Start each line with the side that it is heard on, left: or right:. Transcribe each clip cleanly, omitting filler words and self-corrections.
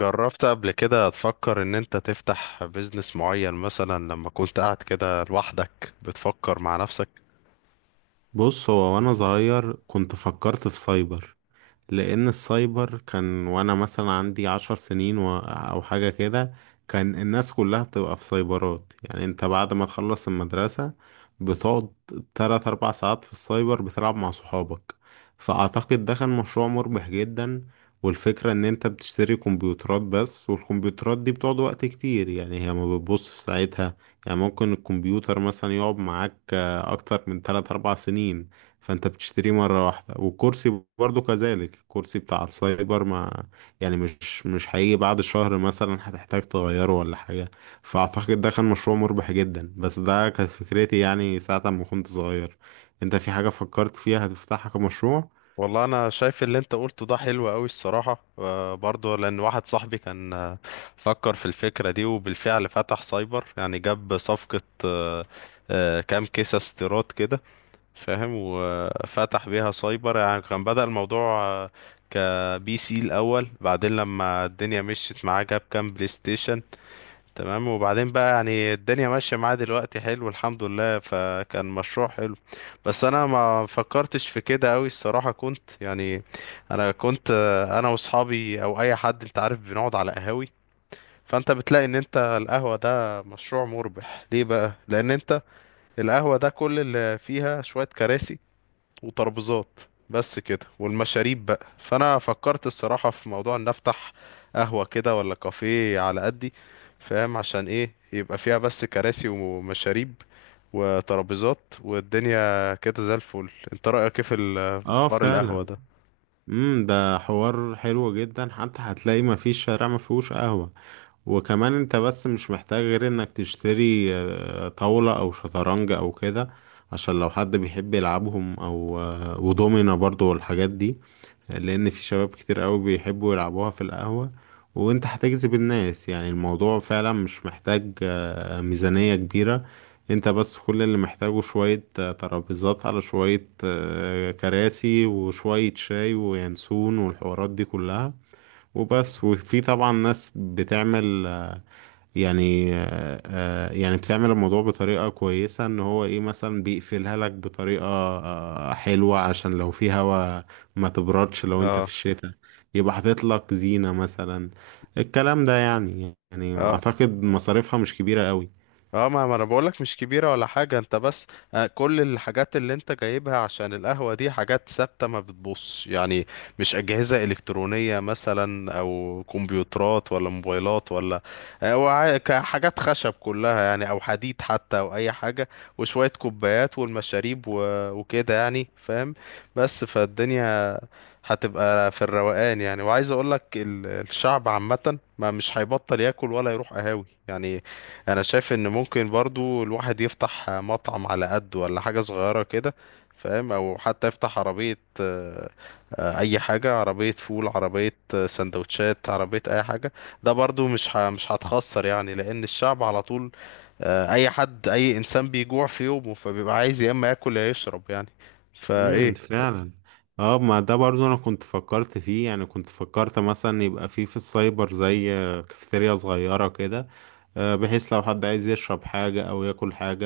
left: جربت قبل كده تفكر ان انت تفتح بيزنس معين، مثلا لما كنت قاعد كده لوحدك بتفكر مع نفسك؟
right: بص، هو وانا صغير كنت فكرت في سايبر. لان السايبر كان وانا مثلا عندي 10 سنين او حاجة كده. كان الناس كلها بتبقى في سايبرات. يعني انت بعد ما تخلص المدرسة بتقعد تلات اربع ساعات في السايبر بتلعب مع صحابك. فاعتقد ده كان مشروع مربح جدا. والفكرة ان انت بتشتري كمبيوترات بس، والكمبيوترات دي بتقعد وقت كتير. يعني هي ما بتبص في ساعتها. يعني ممكن الكمبيوتر مثلا يقعد معاك اكتر من 3 4 سنين. فانت بتشتريه مرة واحدة، والكرسي برضو كذلك. الكرسي بتاع السايبر ما يعني مش هيجي بعد شهر مثلا هتحتاج تغيره ولا حاجة. فأعتقد ده كان مشروع مربح جدا، بس ده كانت فكرتي يعني ساعة ما كنت صغير. انت في حاجة فكرت فيها هتفتحها كمشروع؟
left: والله انا شايف اللي انت قلته ده حلو قوي الصراحة. برضه لان واحد صاحبي كان، فكر في الفكرة دي وبالفعل فتح سايبر. يعني جاب صفقة، كام كيسة استيراد كده، فاهم، وفتح بيها سايبر. يعني كان بدأ الموضوع كبي سي الاول، بعدين لما الدنيا مشيت معاه جاب كام بلاي ستيشن. تمام، وبعدين بقى يعني الدنيا ماشية معاه دلوقتي، حلو الحمد لله، فكان مشروع حلو. بس انا ما فكرتش في كده قوي الصراحة، كنت يعني انا كنت، انا واصحابي او اي حد، انت عارف، بنقعد على قهاوي. فانت بتلاقي ان انت القهوة ده مشروع مربح. ليه بقى؟ لان انت القهوة ده كل اللي فيها شوية كراسي وترابيزات بس كده، والمشاريب بقى. فانا فكرت الصراحة في موضوع ان افتح قهوة كده ولا كافيه على قدي، فاهم، عشان ايه يبقى فيها بس كراسي ومشاريب وترابيزات، والدنيا كده زي الفل. انت رأيك ايه في في
right: اه،
left: حوار القهوة
right: فعلا.
left: ده؟
right: ده حوار حلو جدا. حتى هتلاقي ما فيش شارع ما فيهوش قهوة. وكمان انت بس مش محتاج غير انك تشتري طاولة او شطرنج او كده. عشان لو حد بيحب يلعبهم او ودومينا برضو والحاجات دي. لان في شباب كتير قوي بيحبوا يلعبوها في القهوة. وانت هتجذب الناس. يعني الموضوع فعلا مش محتاج ميزانية كبيرة. انت بس كل اللي محتاجه شوية ترابيزات على شوية كراسي وشوية شاي وينسون والحوارات دي كلها. وبس. وفي طبعا ناس بتعمل يعني يعني بتعمل الموضوع بطريقة كويسة. ان هو ايه مثلا بيقفلها لك بطريقة حلوة عشان لو في هوا ما تبردش لو انت في
left: اه،
right: الشتاء. يبقى حاطط لك زينة مثلا. الكلام ده يعني
left: اه،
right: اعتقد مصاريفها مش كبيرة قوي.
left: اه، ما انا بقولك مش كبيرة ولا حاجة. انت بس، كل الحاجات اللي انت جايبها عشان القهوة دي حاجات ثابتة ما بتبص يعني، مش أجهزة إلكترونية مثلا او كمبيوترات ولا موبايلات ولا، حاجات خشب كلها يعني، او حديد حتى، او اي حاجة وشوية كوبايات والمشاريب وكده يعني، فاهم. بس فالدنيا هتبقى في الروقان يعني. وعايز اقولك الشعب عامة ما مش هيبطل ياكل ولا يروح قهاوي يعني. انا شايف ان ممكن برضو الواحد يفتح مطعم على قد ولا حاجة صغيرة كده، فاهم، او حتى يفتح عربية، اي حاجة، عربية فول، عربية سندوتشات، عربية اي حاجة. ده برضو مش هتخسر يعني، لان الشعب على طول، اي حد، اي انسان بيجوع في يومه، فبيبقى عايز يا اما ياكل يا يشرب يعني، فايه.
right: فعلا. اه، ما ده برضو انا كنت فكرت فيه. يعني كنت فكرت مثلا يبقى فيه في السايبر زي كافيتيريا صغيرة كده. بحيث لو حد عايز يشرب حاجة أو ياكل حاجة،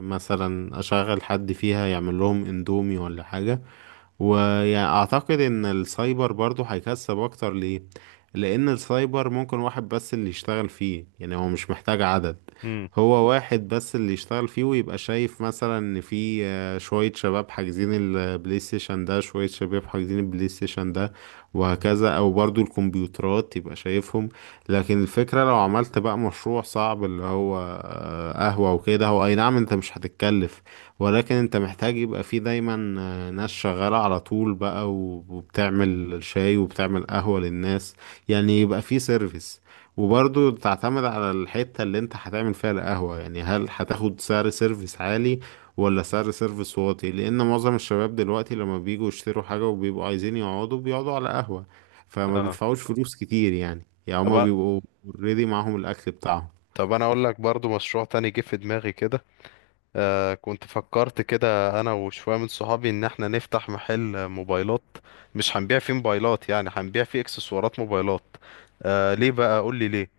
right: مثلا أشغل حد فيها يعمل لهم اندومي ولا حاجة. ويعني اعتقد ان السايبر برضو هيكسب اكتر. ليه؟ لان السايبر ممكن واحد بس اللي يشتغل فيه. يعني هو مش محتاج عدد.
left: امم.
right: هو واحد بس اللي يشتغل فيه ويبقى شايف مثلا ان في شوية شباب حاجزين البلاي ستيشن ده، شوية شباب حاجزين البلاي ستيشن ده، وهكذا. او برضو الكمبيوترات يبقى شايفهم. لكن الفكرة لو عملت بقى مشروع صعب، اللي هو قهوة وكده، هو اي نعم انت مش هتتكلف. ولكن انت محتاج يبقى فيه دايما ناس شغالة على طول بقى و- وبتعمل شاي وبتعمل قهوة للناس. يعني يبقى في سيرفيس. وبرضو تعتمد على الحتة اللي انت هتعمل فيها القهوة. يعني هل هتاخد سعر سيرفيس عالي ولا سعر سيرفيس واطي؟ لان معظم الشباب دلوقتي لما بييجوا يشتروا حاجة وبيبقوا عايزين يقعدوا بيقعدوا على قهوة فما
left: اه.
right: بيدفعوش فلوس كتير. يعني
left: طب
right: هما بيبقوا اوريدي معاهم الاكل بتاعهم.
left: طب انا اقول لك برضو مشروع تاني جه في دماغي كده. آه، كنت فكرت كده انا وشويه من صحابي ان احنا نفتح محل موبايلات. مش هنبيع فيه موبايلات، يعني هنبيع فيه اكسسوارات موبايلات. آه، ليه بقى؟ قول لي ليه.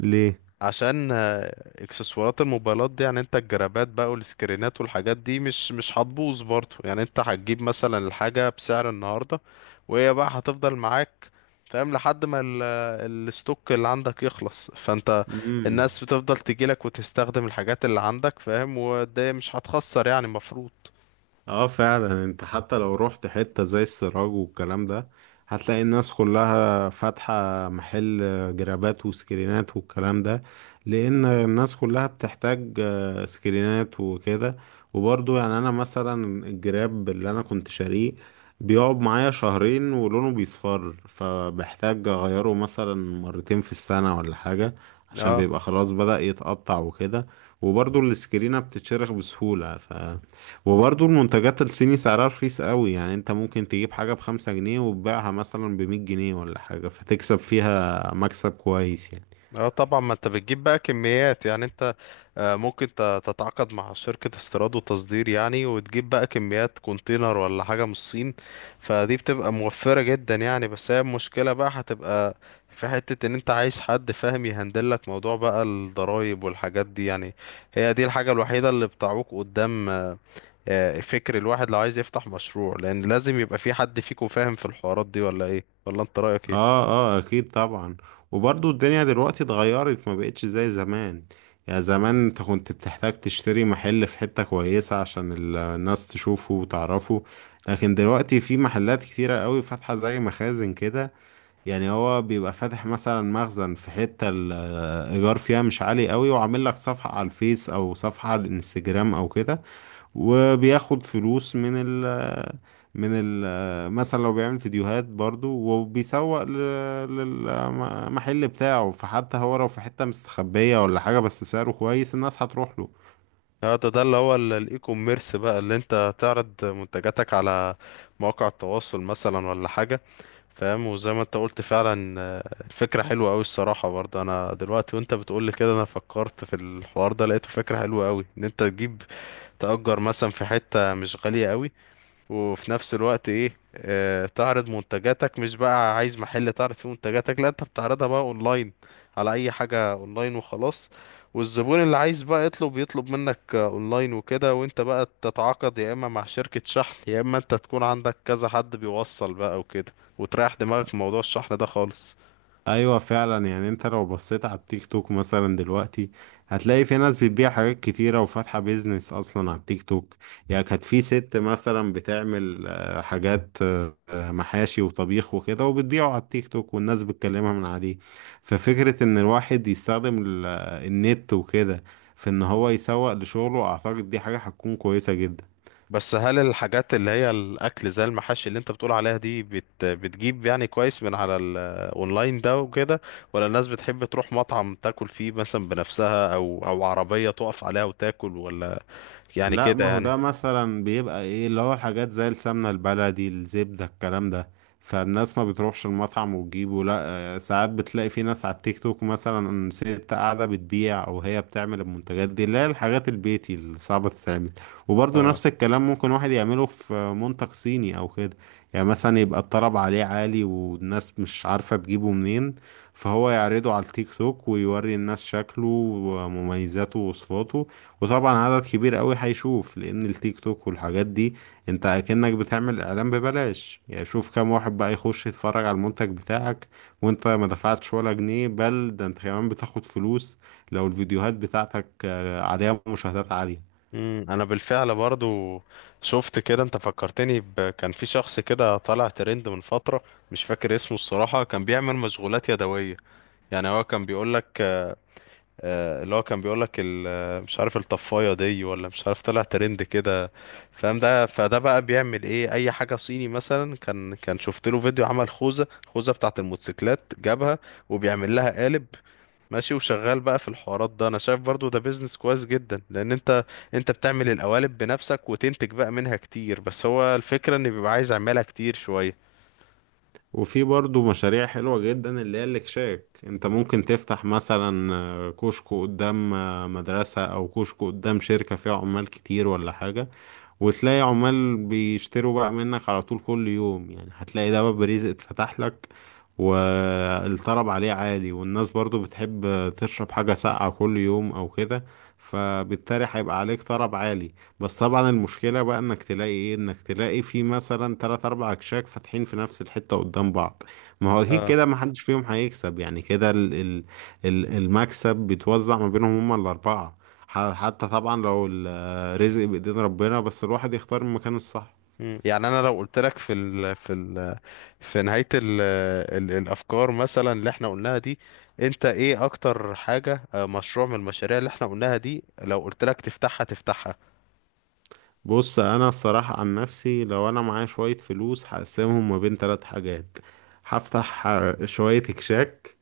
right: ليه؟
left: عشان، اكسسوارات الموبايلات دي يعني، انت الجرابات بقى والسكرينات والحاجات دي مش هتبوظ برضه يعني، انت هتجيب مثلا الحاجة بسعر النهاردة، وهي بقى هتفضل معاك فاهم، لحد ما الستوك اللي عندك يخلص، فانت
right: مم.
left: الناس بتفضل تجيلك وتستخدم الحاجات اللي عندك، فاهم، وده مش هتخسر يعني مفروض.
right: اه، فعلا. انت حتى لو رحت حتة زي السراج والكلام ده هتلاقي الناس كلها فاتحة محل جرابات وسكرينات والكلام ده. لان الناس كلها بتحتاج سكرينات وكده. وبرضو يعني انا مثلا الجراب اللي انا كنت شاريه بيقعد معايا شهرين ولونه بيصفر، فبحتاج اغيره مثلا مرتين في السنة ولا حاجة عشان
left: آه.
right: بيبقى خلاص بدأ يتقطع وكده. وبرضو السكرينة بتتشرخ بسهولة. وبرضه المنتجات الصيني سعرها رخيص قوي. يعني انت ممكن تجيب حاجة بـ5 جنيه وتبيعها مثلا بـ100 جنيه ولا حاجة فتكسب فيها مكسب كويس يعني.
left: اه طبعا، ما انت بتجيب بقى كميات يعني. انت، ممكن تتعاقد مع شركة استيراد وتصدير يعني، وتجيب بقى كميات كونتينر ولا حاجة من الصين، فدي بتبقى موفرة جدا يعني. بس هي المشكلة بقى هتبقى في حتة ان انت عايز حد فاهم يهندلك موضوع بقى الضرايب والحاجات دي يعني. هي دي الحاجة الوحيدة اللي بتعوق قدام فكر الواحد لو عايز يفتح مشروع، لان لازم يبقى في حد فيكم فاهم في الحوارات دي، ولا ايه؟ ولا انت رأيك ايه؟
right: اه، اه، اكيد طبعا. وبرضه الدنيا دلوقتي اتغيرت، ما بقتش زي زمان. يعني زمان انت كنت بتحتاج تشتري محل في حتة كويسة عشان الناس تشوفه وتعرفه. لكن دلوقتي في محلات كتيرة قوي فاتحة زي مخازن كده. يعني هو بيبقى فاتح مثلا مخزن في حتة الإيجار فيها مش عالي قوي، وعامل لك صفحة على الفيس أو صفحة على الانستجرام أو كده. وبياخد فلوس من ال من ال مثلا لو بيعمل فيديوهات برضو وبيسوق للمحل بتاعه. فحتى هو لو في حتة مستخبية ولا حاجة بس سعره كويس الناس هتروح له.
left: اه. ده اللي هو الاي كوميرس بقى، اللي انت تعرض منتجاتك على مواقع التواصل مثلا ولا حاجة، فاهم. وزي ما انت قلت فعلا، الفكرة حلوة قوي الصراحة. برضه انا دلوقتي وانت بتقولي كده انا فكرت في الحوار ده، لقيته فكرة حلوة قوي، ان انت تجيب تأجر مثلا في حتة مش غالية قوي، وفي نفس الوقت ايه، تعرض منتجاتك. مش بقى عايز محل تعرض فيه منتجاتك، لا انت بتعرضها بقى اونلاين، على اي حاجة اونلاين وخلاص. والزبون اللي عايز بقى يطلب، منك، اونلاين وكده، وانت بقى تتعاقد يا اما مع شركة شحن يا اما انت تكون عندك كذا حد بيوصل بقى وكده، وتريح دماغك من موضوع الشحن ده خالص.
right: ايوه، فعلا. يعني انت لو بصيت على التيك توك مثلا دلوقتي هتلاقي في ناس بتبيع حاجات كتيرة وفاتحة بيزنس اصلا على التيك توك. يعني كانت في ست مثلا بتعمل حاجات محاشي وطبيخ وكده وبتبيعه على التيك توك والناس بتكلمها من عليه. ففكرة ان الواحد يستخدم النت وكده في ان هو يسوق لشغله، اعتقد دي حاجة هتكون كويسة جدا.
left: بس هل الحاجات اللي هي الاكل زي المحاشي اللي انت بتقول عليها دي بتجيب يعني كويس من على الاونلاين ده وكده، ولا الناس بتحب تروح مطعم تاكل فيه مثلا بنفسها، او عربية تقف عليها وتاكل، ولا يعني
right: لا،
left: كده
right: ما هو
left: يعني.
right: ده مثلا بيبقى ايه، اللي هو الحاجات زي السمنة البلدي الزبدة الكلام ده. فالناس ما بتروحش المطعم وتجيبه لا. ساعات بتلاقي في ناس على التيك توك مثلا ست قاعدة بتبيع، او هي بتعمل المنتجات دي اللي هي الحاجات البيتي اللي صعبة تتعمل. وبرضه
left: اه.
right: نفس الكلام ممكن واحد يعمله في منتج صيني او كده. يعني مثلا يبقى الطلب عليه عالي والناس مش عارفة تجيبه منين، فهو يعرضه على التيك توك ويوري الناس شكله ومميزاته ووصفاته. وطبعا عدد كبير قوي هيشوف. لان التيك توك والحاجات دي انت اكنك بتعمل اعلان ببلاش. يعني شوف كام واحد بقى يخش يتفرج على المنتج بتاعك وانت ما دفعتش ولا جنيه. بل ده انت كمان بتاخد فلوس لو الفيديوهات بتاعتك عليها مشاهدات عالية.
left: امم، انا بالفعل برضو شفت كده. انت فكرتني كان في شخص كده طالع ترند من فترة، مش فاكر اسمه الصراحة، كان بيعمل مشغولات يدوية. يعني هو كان بيقولك، آه، اللي هو كان بيقولك ال- آه، مش عارف الطفاية دي، ولا مش عارف طلع ترند كده، فاهم. ده فده بقى بيعمل ايه؟ اي حاجة صيني مثلا، كان شفت له فيديو عمل خوذة بتاعة الموتوسيكلات، جابها وبيعمل لها قالب ماشي، وشغال بقى في الحوارات ده. انا شايف برضو ده بيزنس كويس جدا، لان انت بتعمل القوالب بنفسك وتنتج بقى منها كتير. بس هو الفكرة ان بيبقى عايز اعملها كتير شوية.
right: وفي برضو مشاريع حلوة جدا اللي هي الاكشاك. انت ممكن تفتح مثلا كشك قدام مدرسة، او كشك قدام شركة فيها عمال كتير ولا حاجة. وتلاقي عمال بيشتروا بقى منك على طول كل يوم. يعني هتلاقي ده باب رزق اتفتح لك. والطلب عليه عالي والناس برضو بتحب تشرب حاجة ساقعة كل يوم أو كده، فبالتالي هيبقى عليك طلب عالي. بس طبعا المشكلة بقى انك تلاقي في مثلا تلات اربع اكشاك فاتحين في نفس الحتة قدام بعض. ما هو اكيد
left: اه.
right: كده محدش فيهم هيكسب يعني كده المكسب بيتوزع ما بينهم هما الاربعة. حتى طبعا لو رزق بإيدين ربنا، بس الواحد يختار المكان الصح.
left: مم. يعني انا لو قلت لك في ال في ال في نهاية ال ال الأفكار مثلا اللي احنا قلناها دي، انت ايه أكتر حاجة، مشروع من المشاريع اللي احنا قلناها دي، لو قلت لك تفتحها تفتحها؟
right: بص، انا الصراحة عن نفسي لو انا معايا شوية فلوس هقسمهم ما بين ثلاث حاجات. هفتح شوية كشاك،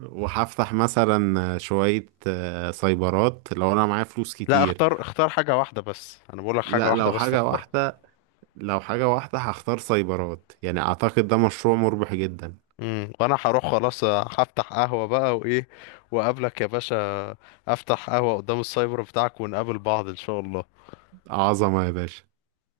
right: وهفتح مثلا شوية سايبرات لو انا معايا فلوس
left: لا،
right: كتير.
left: اختار، حاجة واحدة بس، أنا بقول لك حاجة
right: لا،
left: واحدة
right: لو
left: بس
right: حاجة
left: تختارها.
right: واحدة، هختار سايبرات. يعني اعتقد ده مشروع مربح جدا.
left: امم، وأنا هروح خلاص. هفتح قهوة بقى، وإيه، وأقابلك يا باشا. أفتح قهوة قدام السايبر بتاعك، ونقابل بعض إن شاء الله.
right: عظمة يا باشا.